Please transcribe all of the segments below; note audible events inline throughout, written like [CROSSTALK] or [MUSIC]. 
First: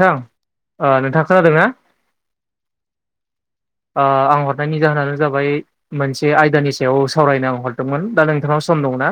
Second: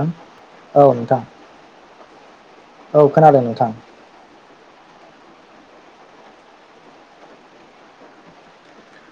थां औ ओ नोंथां नोंथाङा खोनादोंना औ खोनादों नोंथां आ आं हरनायनि जाहोनानो जाबाय मोनसे आयदानि सायाव सावरायनो आं हरदोंमोन दा नोंथांनाव सम दङना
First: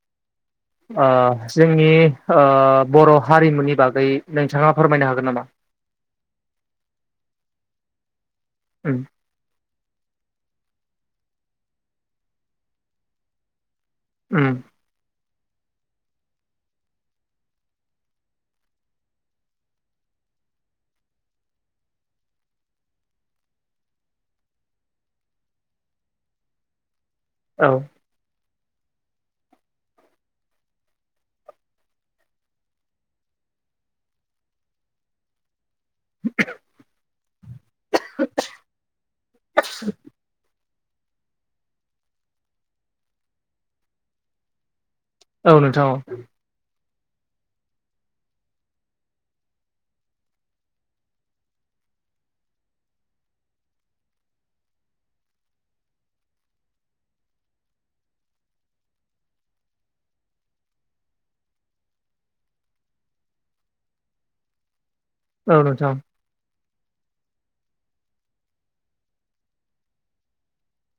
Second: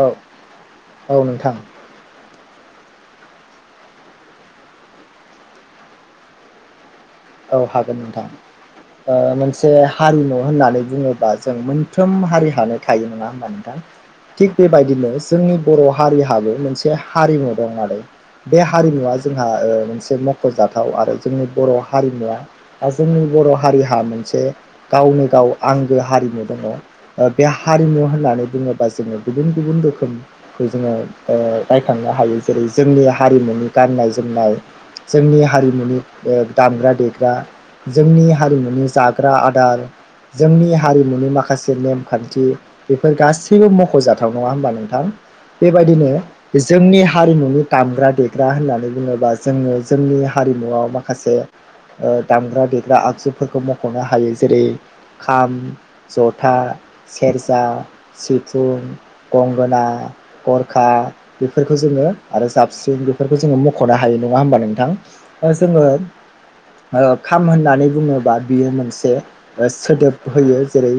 औ ओ औ नोंथां जोंनि ओ बर' हारिमुनि बागै नोंथाङा फोरमायनो हागोन नामा औ हागोन नोंथां उम ओ मोनसे हारिमु होननानै बुङोबा जों मोनफ्रोम हारि हानो थायो नङा होमबा नोंथां थिग उम बेबायदिनो जो जोंनि बर' हारिहाबो मोनसे हारिमु दं आरो बे हारिमुवा जोंहा ओ मोनसे मख'जाथाव आरो जोंनि बर' हा हारिमुवा बा जोंनि बर' हारिहा मोनसे गावनो गाव आंगो हारिमु दङ ओ बे औ हारिमु होननानै बुङोबा जोङो गुबुन गुबुन रोखोमखौ जोङो ओ नायखांनो हायो जेरै जोंनि हारिमु नि गाननाय जोमनाय जोंनि हारिमुनि ओ दामग्रा देग्रा जोंनि हारिमुनि जाग्रा आदार जोंनि हा हारिमुनि माखासे नेमखान्थि बेफोर गासैबो मख'जाथाव नङा होमबा नों थां औ नोंथां औ बेबायदिनो जोंनि हारिमुनि दामग्रा देग्रा होननानै बुङोबा जोङो जोंनि हारिमुआव माखासे ओ दामग्रा देग्रा आगजुफोरखौ मख'नो हायो जेरै खाम जथा सेरजा सिफुं गंगोना गरखा बेफोरखौ जोङो आरो जाबस्रिं बेफोरखौ जोङो मख'नो हायो नङा होमबा नोंथां ओ औ जोङो नोंथां होर' खाम होननानै बुङोबा बियो मोनसे सोदोब होयो जेरै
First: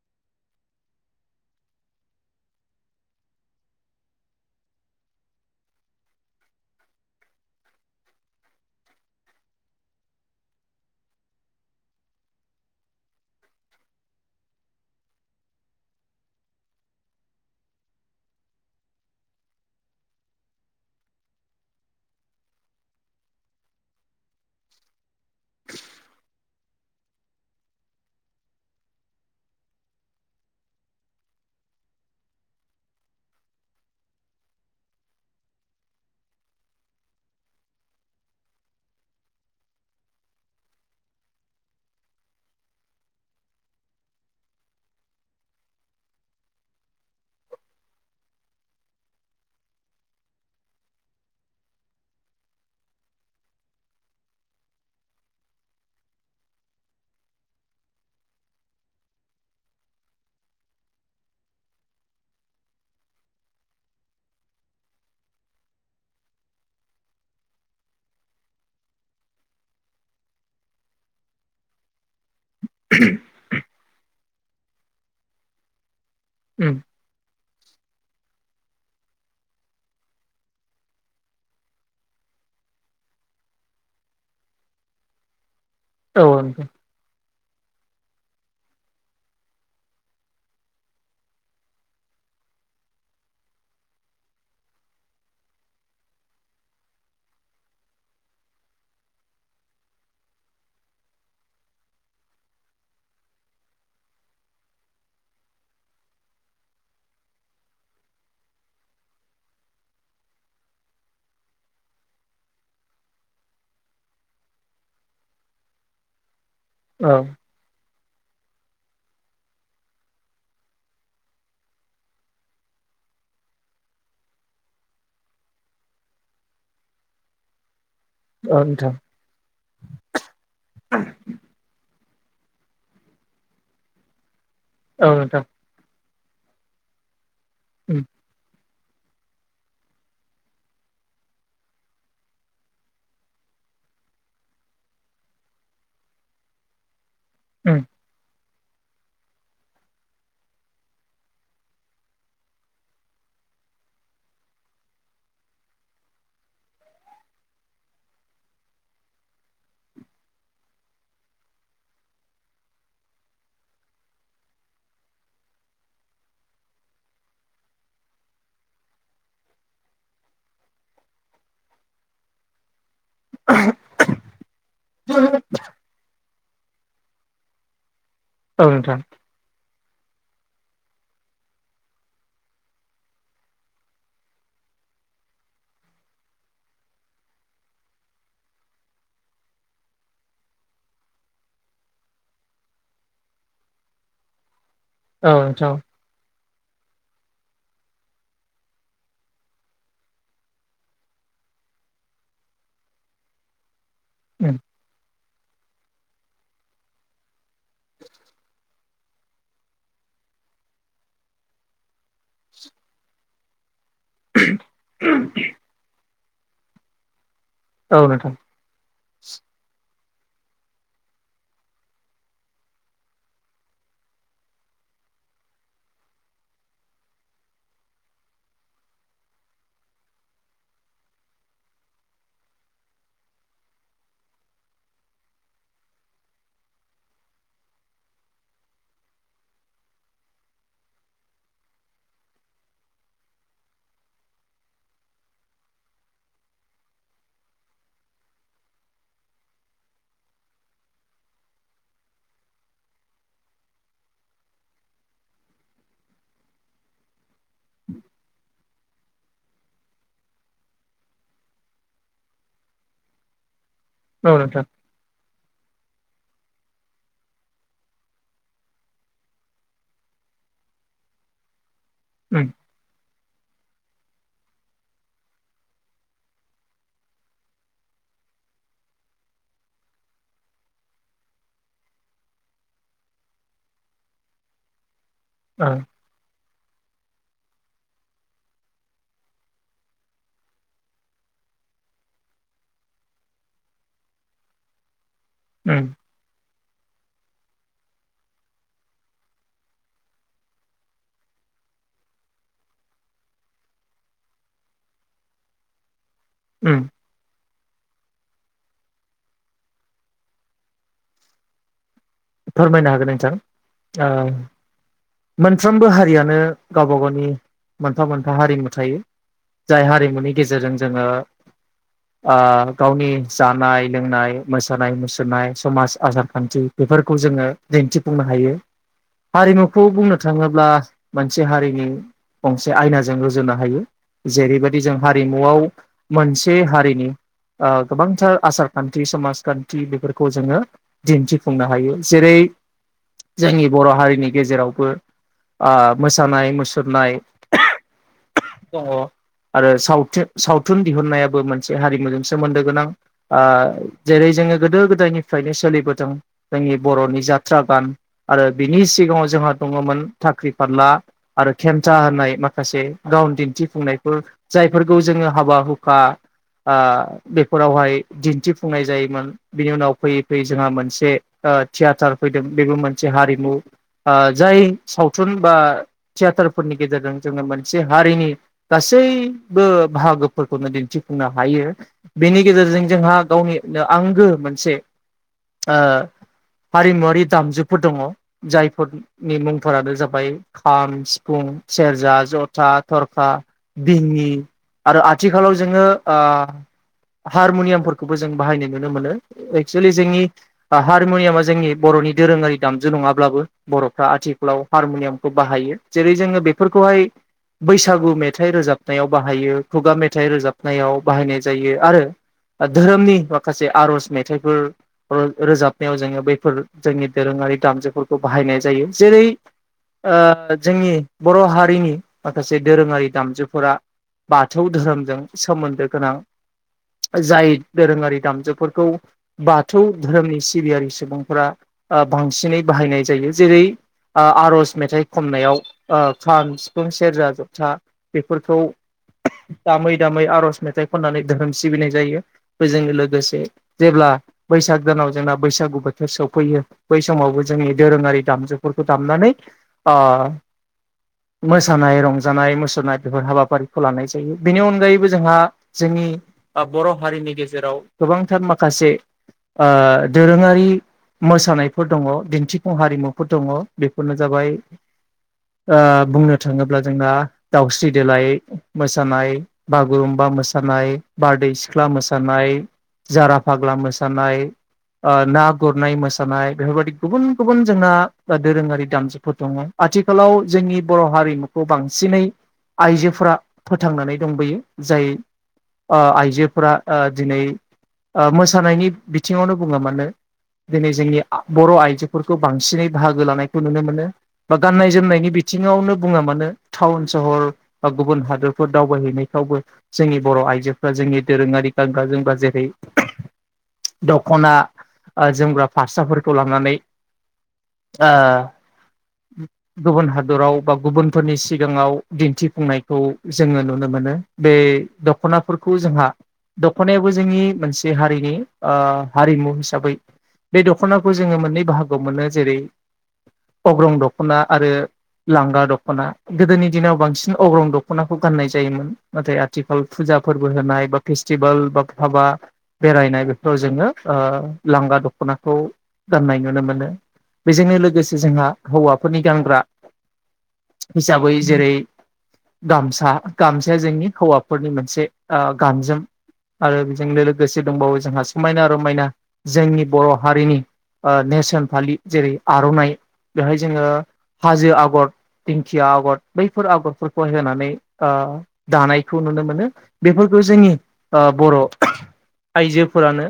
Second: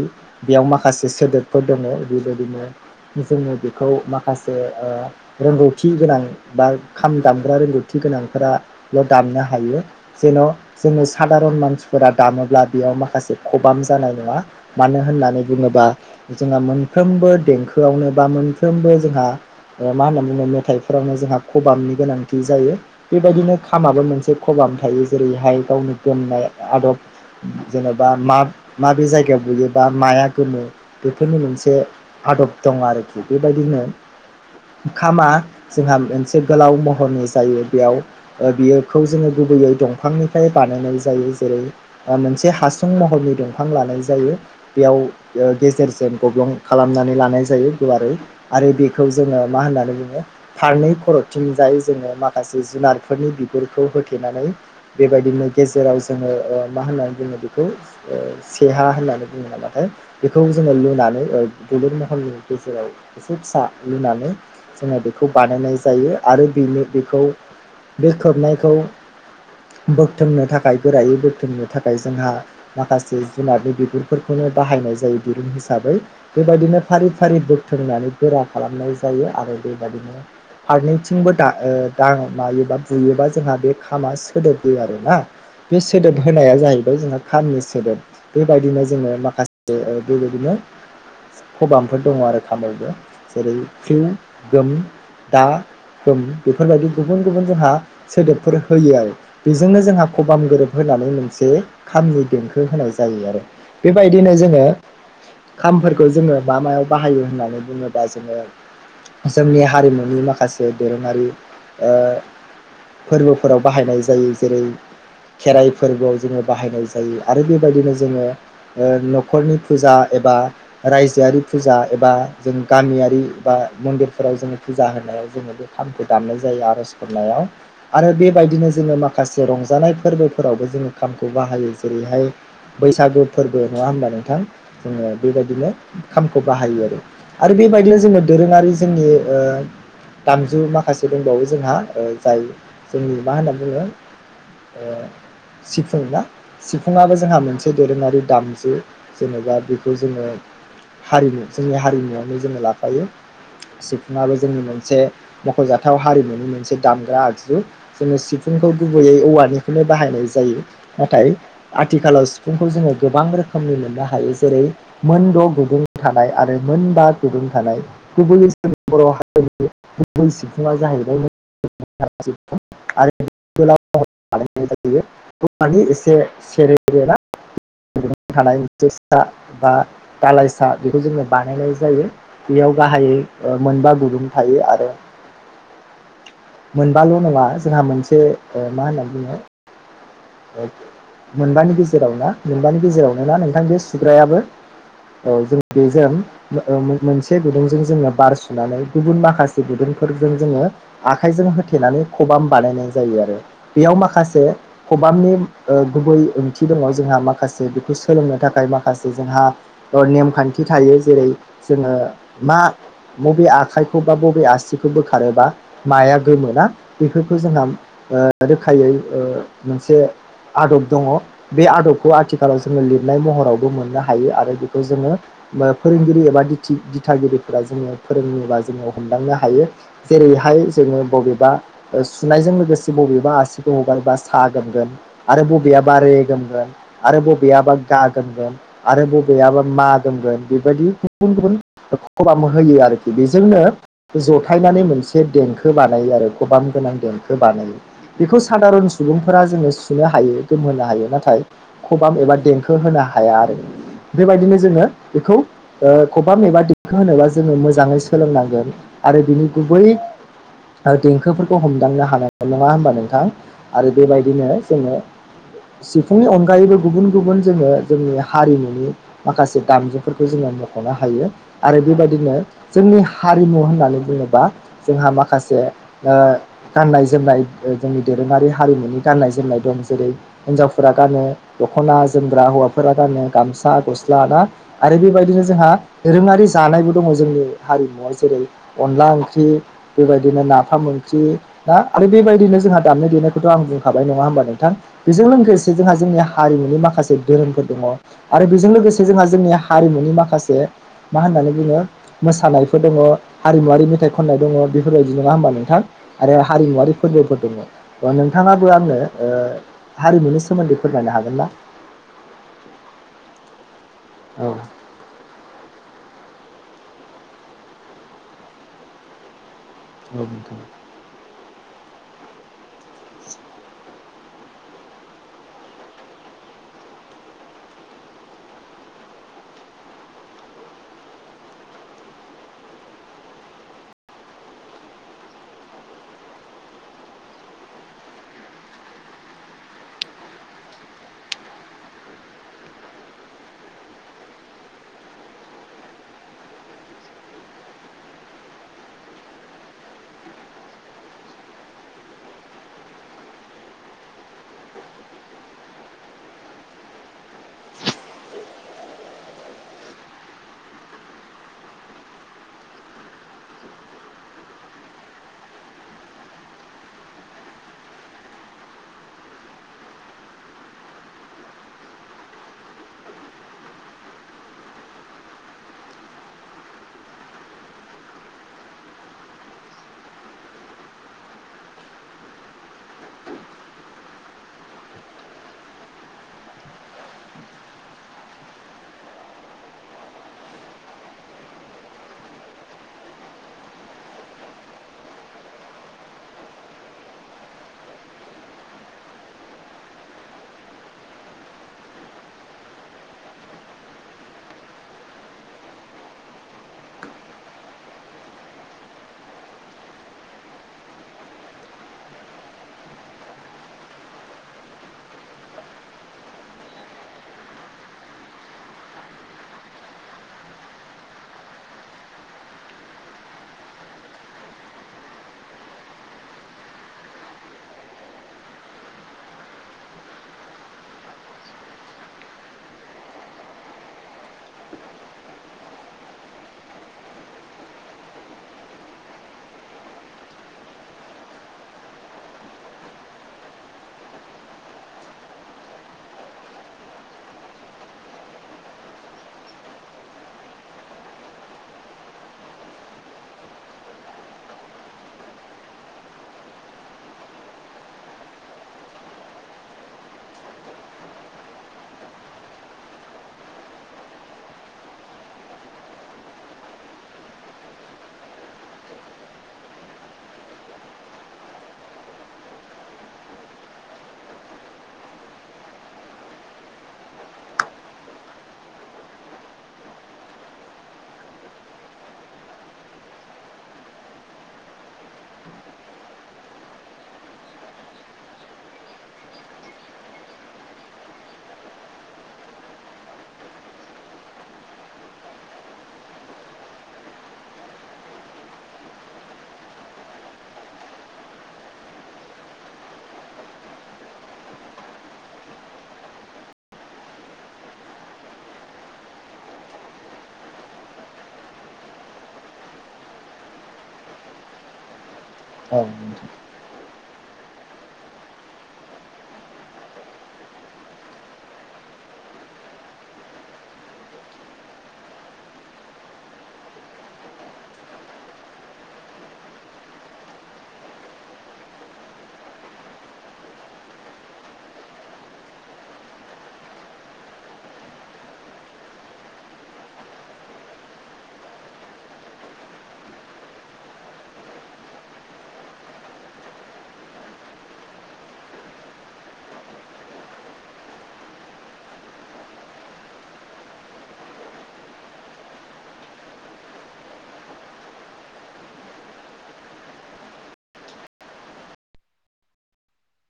बेयाव माखासे सोदोबफोर दङ बेबादिनो जोङो बिखौ माखासे ओ रोंगौथि गोनां बा खाम दामग्रा रोंगौथि गोनांथारा बेयाव दामनो हायो जेन' जोङो सादारन मानसिफोरा दामोब्ला बेयाव माखासे खबाम जानाय नङा मानो होननानै बुङोबा जोंहा मोनफ्रोमबो देंखोआवनो बा मोनफ्रोमबो जोंहा ओ मा होनना बुङो मेथाइफोरावनो जोंहा खबामनि गोनांथि जायो बेबायदिनो खामाबो मोनसे खबा थायो जेरैहाय गावनि गोमनाय आदब जेनेबा माब माबे जायगायाव बुयोबा माया गोमो बेफोरनि मोनसे आदब दं आरोखि बेबायदिनो खामा जोंहा मोनसे गोलाव महरनि जायो बेयाव ओ बियोखौ जोङो गुबैयै दंफांनिफ्राय बानायनाय जायो जेरै मोनसे हासुं महरनि दंफां लानाय जायो बेयाव गेजेरजों गब्लं खालामनानै लानाय जायो गुवारै आरो बेखौ जोङो मा होनो होननानै बुङो फारनै खर'थिंजाय जोङो माखासे जुनारफोरनि बिगुरखौ होथेनानै बेबायदिनो गेजेराव जोङो मा होननानै बुङो बेखौ सेहा होननानै बुङो नामा? बेखौ जोङो लुनानै दुलुर महरनि गेजेराव एसे फिसा लुनानै जोङो बेखौ बानायनाय जायो आरो बेनो बेखौ बे खोबनायखौ बोगथोंनो थाखाय गोरायै बोगथोंनो थाखाय जोंहा माखासे जुनारनि बिगुरफोर खौनो बाहायनाय जायो दिरुं हिसाबै उम बेबायदिनो फारि फारि बोग थोंनानै गोरा खालामनाय जायो आरो बेबादिनो फारनैथिंबो दा मायोबा बुयोबा जोंहा बे खामा सोदोब होयो आरोना बे सोदोब औ होनाया नोंथां जाहैबाय जोंहा खामनि सोदोब। बेबायदिनो जोङो माखासे बेबायदिनो खबामफोर दङ आरो खामावबो जेरै फ्रिउ गोम दा खोम बेफोरबायदि गुबुन गुबुन जोंहा सोदोबफोर होयो आरो। बेजोंनो जोंहा खबाम गोरोब होनानै मोनसे खामनि देंखो होनाय जायो आरो बेबायदिनो जोङो खामफोरखौ जोङो मा मायाव बाहायो होननानै बुङोबा जोङो जोंनि हारिमुनि माखासे दोरोङारि फोरबोफोराव बाहायनाय जायो जेरै खेराइ फोरबोआव जोङो बाहायनाय औ जायो आरो बेबायदिनो जोङो न'खरनि फुजा एबा रायजोआरि फुजा एबा जों गामियारि एबा मन्दिरफोराव जोङो फुजा होनायाव जोङो बे खामखौ दामनाय जायो आरज गाबनायाव आरो औ बेबायदिनो नोंथां जोङो माखासे रंजानाय फोरबोफोरावबो जोङो खामखौ बाहायो जेरैहाय बैसागु फोरबो नङा होनबा नोंथां औ जोङो नोंथां बेबायदिनो खामखौ बाहायो आरो आरो बेबायदिल' उम जोङो दोरोङारि जोंनि दामजु माखासे दंबावो जोंहा जाय जोंनि मा होननानै बुङो सिफुं ना सिफुङाबो जोंहा मोनसे उम दोरोङारि दाम जु जेनेबा बेखौ जोङो हारिमु जोंनि हारिमुआवनो जोङो लाफायो। सिफुङाबो जोंनि मोनसे मख'जाथाव हारिमुनि मोनसे दामग्रा आगजु जोङो सि फुंखौ गुबैयै औवानिखौनो बाहायनाय जायो नाथाय आथिखालाव सिफुंखौ जोङो गोबां रोखोम नि मोननो हायो जेरै मोनद' गुदुं थानाय आरो मोनबा गुदुं थानाय गुबैै [UNINTELLIGIBLE] बर' हारिनि गुबै सिफुंआ जाहैबाय [UNINTELLIGIBLE] आरो गोलाव [UNINTELLIGIBLE] एसे सेरेरे ना थानाय औ मोनसे नोंथां [UNINTELLIGIBLE] बा दालाइसा बेखौ जोङो बानायनाय जायो बेयाव गाहायै मोनबा गुदुं थायो आरो [INAUDIBLE] मोनबाल' नङा जोंहा मोनसे मा होनना बुङो मोनबानि गेजेराव ना? मोनबानि गेजेरावनो ना नोंथां बे सुग्रायाबो औ जों बेजों मोनसे गुदुंजों जोङो बार सुनानै गुबुन माखासे गुदुंफोरजों जोङो आखाइजों होथेनानै खबाम बानायनाय जायो आरो। बेयाव माखासे उम खबामनि गुबै ओंथि दङ जोंहा मा खासे बेखौ सोलोंनो थाखाय माखासे जोंहा नेमखान्थि थायो जेरै जोङो मा बबे आखाइखौ बा बबे आसिखौ बोखारोबा माया गोमो ना बेफोर खौ जोंहा औ नोंथां रोखायै मोनसे आदब दङ बे आदब खौ आथिखालाव जोङो लिरनाय महरावबो मोननो हायो आरो बेखौ जोङो फोरोंगिरि एबा दिनथि दिथागिरिफोरा जोङो फोरोङोबा जोङो हमदांनो हायो जेरैहाय जोङो बबेबा सुनायजों लोगोसे बबेबा आसिखौ हगार बा सा गोमगोन आरो बबेयाबा रे गोमगोन आरो बबेयाबा गा गोमगोन आरो बबेयाबा मा गोमगोन बेबायदि गुबुन गुबुन खबाम होयो आरोखि बेजोंनो जथायनानै मोनसे देंखो बानायो आरो खबाम गोनां देंखो बानायो बेखौ सादारन सुबुंफोरा जोङो सुनो हायो गोमहोनो हायो नाथाय खबाम एबा देंखो होनो हाया आरो बेबायदिनो जोङो बेखौ खबाम एबा देंखो होनोबा जोङो मोजाङै सोलोंनांगोन । आरो बिनि गुबै देंखोफोरखौ हमदांनो हानाय नङा होमबा नोंथां? आरो औ बेबायदिनो नोंथां जोङो सि फुंनि अनगायैबो गुबुन गुबुन जोङो जोंनि हारिमुनि माखासे दामजुफोरखौ जोङो मख'नो हायो यो आरो बेबायदिनो उम जोंनि हारिमु होननानै बुङोबा जोंहा माखासे गाननाय जोमनाय जोंनि दोरोङारि हारिमुनि गाननाय जोमनाय दं जेरै हिनजाव फोरा गानो दखना जोमग्रा हौवाफोरा गानो गामसा गसला ना आरो बेबायदि जोंहा ओ दोरोङारि जानायबो दङ जोंनि हारिमुआव जेरै अनला ओंख्रि बेबायदिनो नाफाम ओंख्रि दा आरो बेबायदिनो जोंहा दामनाय देनायखौथ' आं बुंखाबाय नङा होमबा नोंथां बेजों लोगोसे उम जोंहा जोंनिया हारिमुनि माखासे धोरोमफोर दङ आरो बेजों लोगोसे जोंहा जोंनि हारिमुनि माखासे मा होन होननानै बुङो मोसानायफोर दङ हारिमुवारि मेथाइ खननाय दङ बेफोरबायदि नङा होमबा नोंथां। आरो उम हारिमुवारि फोरबोफोर दङ नोंथाङाबो आंनो हारिमुनि स सोमोन्दै फोरमायनो हागोन ना? फोरमायनो हागोन नोंथां । औ मोनफ्रोमबो हारियानो गावबा गावनि मोनफा मोनफा हारिमु थायो जाय औ हारिमुनि गेजेरजों नोंथां जोङो [INAUDIBLE] गावनि जानाय लोंनाय मोसानाय मुसुरनाय समाज आसार खान्थि बेफोर खौ जोङो दिन्थिफुंनो हायो । हारिमुखौ बुंनो थाङोब्ला मोनसे हारिनि गंसे आयनाजों रुजुनो हायो । जेरैबायदि जों हारिमुआव मोनसे हारिनि ओ गोबांथार आसार खानथि समाजखानथि बेफोरखौ जोङो दिनथिफुंनो हायो। जेरै जोंनि बर' हारिनि गेजेरावबो ओ मोसानाय मुसुरनाय दङ आरो सावथु सावथुन दिहुननायाबो मोनसे हारिमुजों सोमोनदो गोनां ओ जेरै जोङो गोदो गोदायनिफ्रायनो सोलिबोदों जोंनि बर'नि जाथ्रा गान आरो बिनि सिगाङाव जोंहा दङमोन थाख्रि फारला आरो केम था होनाय माखासे गावन दिन्थिफुंनायफोर जायफोरखौ जोङो हाबा हुखा ओ बेफोरावहाय दिन्थिफुंनाय जायोमोन बिनि उनाव फैयै फैयै जोंहा मोनसे ओ थियेटार फैदों बेबो मोनसे हारिमु ओ जाय सावथुन बा थि याथार फोरनि गेजेरजों जोङो मोनसे हारिनि गासैबो बाहागोफोरखौनो दिन्थिफुंनो हा हायो बेनि गेजेरजों जोंहा गावनिनो आंगो मोनसे हारिमुवरारि दामजुफोर दङ जायफोरनि मुंफोरानो जाबाय खाम सिफुं फुं सेरजा जथा थरखा बिङि आरो आथिखालाव जोङो ओ हारमुनियामफोरखौबो जों बाहायनाय नुनो मोनो एक्सुयेलि जोंनि हा रमुनियामा जोंनि बर'नि दोरोङारि दामजु नङाब्लाबो बर'फ्रा आथिखालाव हारमुनियामखौ बाहायो ज जेरै जोङो बेफोरखौहाय बैसागु मेथाइ रोजाबनायाव बाहायो खुगा मेथाइ रोजाबनायाव बाहायनाय जायो आरो धोरोमनि माखासे आर'ज मेथाइफोर रोजाब [UNINTELLIGIBLE] जोङो बैफोर जोंनि दोरोङारि दामजुफोरखौ बाहायनाय जायो जेरै ओ जोंनि बर' हारिनि माखासे दोरोङारि दामजुफोरा बाथौ धोरोमजों सोमोन्दो गोना जाय दोरोङारि दामजुफोरखौ बाथौ धोरोमनि सिबियारि सुबुंफोरा ओ बांसिनै बाहायनाय जायो जेरै ओ आर'ज मेथाइ खननायाव ओ खाम सिफुं सेरजा जथा बेफोरखौ दामै दामै आर'ज मेथाइ खननानै धोरोम सिबिनाय जायो बेजों लोगोसे जेब्ला बैसाग दानाव जोंना बैसागु बोथोर सफैयो बै समावबो जोंनि दोरोङारि दामजुफोरखौ दामनानै ओ [INAUDIBLE] मोसानाय रंजानाय मुसुरनाय बेफोर हाबाफारिखौ लानाय जायो बेनि अनगायैबो जोंहा जोंनि ओ बर' हारिनि गेजेराव गोबांथार माखासे दोरोङारि मोसानायफोर दङ दिन्थिफुं हारिमुफोर दङ बेफोरनो जाबाय ओ बुंनो थाङोब्ला जोंना दाउस्रि देलाय मोसानाय बागुरुम्बा बा मोसानाय बारदै सिख्ला मोसानाय जारा फाग्ला मोसानाय ओ ना गुरनाय मोसानाय बेफोरबदि गुबुन गुबुन जोंना दोरोङारि दामजुफोर दङ आथिखालाव आथिखालाव जोंनि बर' हारिमुखौ बांसिनै आइजोफोरा फोथांनानै दंबोयो जाय ओ आइजोफोरा ओ दिनै ओ मोसानायनि बिथिङावनो बुङो मानो दिनै जोंनि बर' आइजोफोरखौ बांसिनै बाहागो लानायखौ नुनो मोनो बा गाननाय जोमनायनि बिथ बिथिङावनो बुङा मानो टाउन सहर बा गुबुन हादोरफोर दावबायहैनायफ्रावबो जोंनि बर' आइजोफ्रा जोंनि दोरोङारि गानग्रा जोमग्रा जेरै दखना जोमग्रा फास्राफोरखौ लानानै गुबुन हादराव बा गुबुनफोरनि सिगाङाव दिन्थिफुंनायखौ जोङो नुनो मोनो। [UNINTELLIGIBLE] बे दख'नाफोरखौ औ जोंहा दख'नायाबो जोंनि मोनसे हारिनि हारिमु हिसाबै बे दख'नाखौ जोङो मोननै बाहागोआव मोनो जेरै अग्रं दख'ना आरो लांगा दख'ना गोदोनि दिनाव बांसिन अग्रं दख'नाखौ गाननाय जायोमोन नाथाय आथिखाल फुजा [UNINTELLIGIBLE] फोरबो होनाय बा फेस्टिभेल बा हाबा बेरायनाय बेफोराव जोङो ओ लांगा दख'नाखौ गाननाय नुनो मोनो बेजोंनो लोगोसे जोंहा हौवाफोरनि गानग्रा हिसाबै जेरै गामसा गामसाया जोंनि हौवाफोरनि मोनसे ओ गामजोम आरो बेजों लोगोसे दंबावो जोंहा समायना रमायना जोंनि बर' हारिनि ओ नेरसोन फालि जेरै आर'नाइ बेहाय जोङो हाजो आगर दिंखिया आगर बैफोर आगरफोरखौ होनानै ओ दानायखौ नुनो मोनो बेफोर बेखौ जोंनि ओ बर' आइजोफोरानो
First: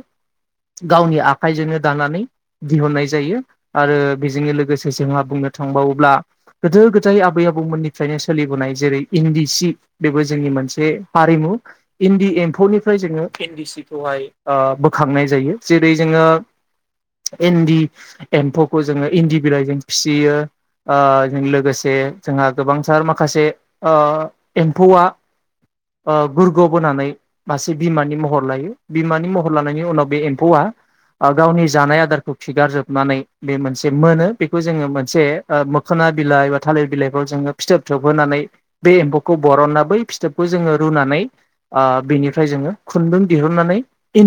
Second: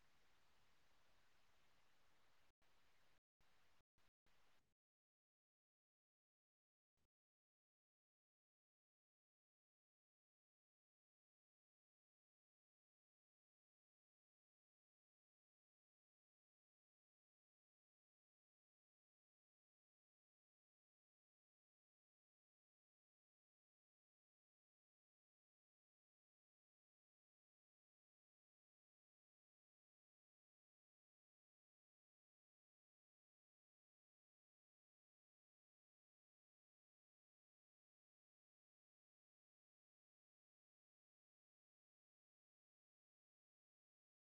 गावनि आखाइजोंनो दानानै दिहुननाय जायो आरो बेजोंनो लोगोसे जोंहा बुंनो थांबावोब्ला गोदो गोदाय आबै आबौमोननिफ्रायनो सोलिबोनाय जेरै इन्दि सि बेबो जो [UNINTELLIGIBLE] मोनसे हारिमु इन्दि एम्फौनिफ्राय जोङो इन्दि सिखौहाय ओ बोखांनाय जायो जेरै जोङो इन्दि एम्फौखौ जोङो इन्दि बिलाइजों फिसियो ओ लोगोसे जोंहा गोबांथार माखासे एम्फौआ ओ गुरग' बानै मासे बिमानि महर लायो बिमानि महर लानायनि उनाव बे एम्फौआ ओ गावनि जानाय आदारखौ खिगारजोबनानै बे मोनसे मोनो बेखौ जोङो मोनसे ओ मोखोना ना बिलाइ बा थालिर बिलाइखौ जोङो फिथोब थोबहोनानै बे एम्फौखौ बरननानै बै फिथोबखौ जोङो रुनानै बिनिफ्राय जोङो खुंनदुं दिहुनानै इन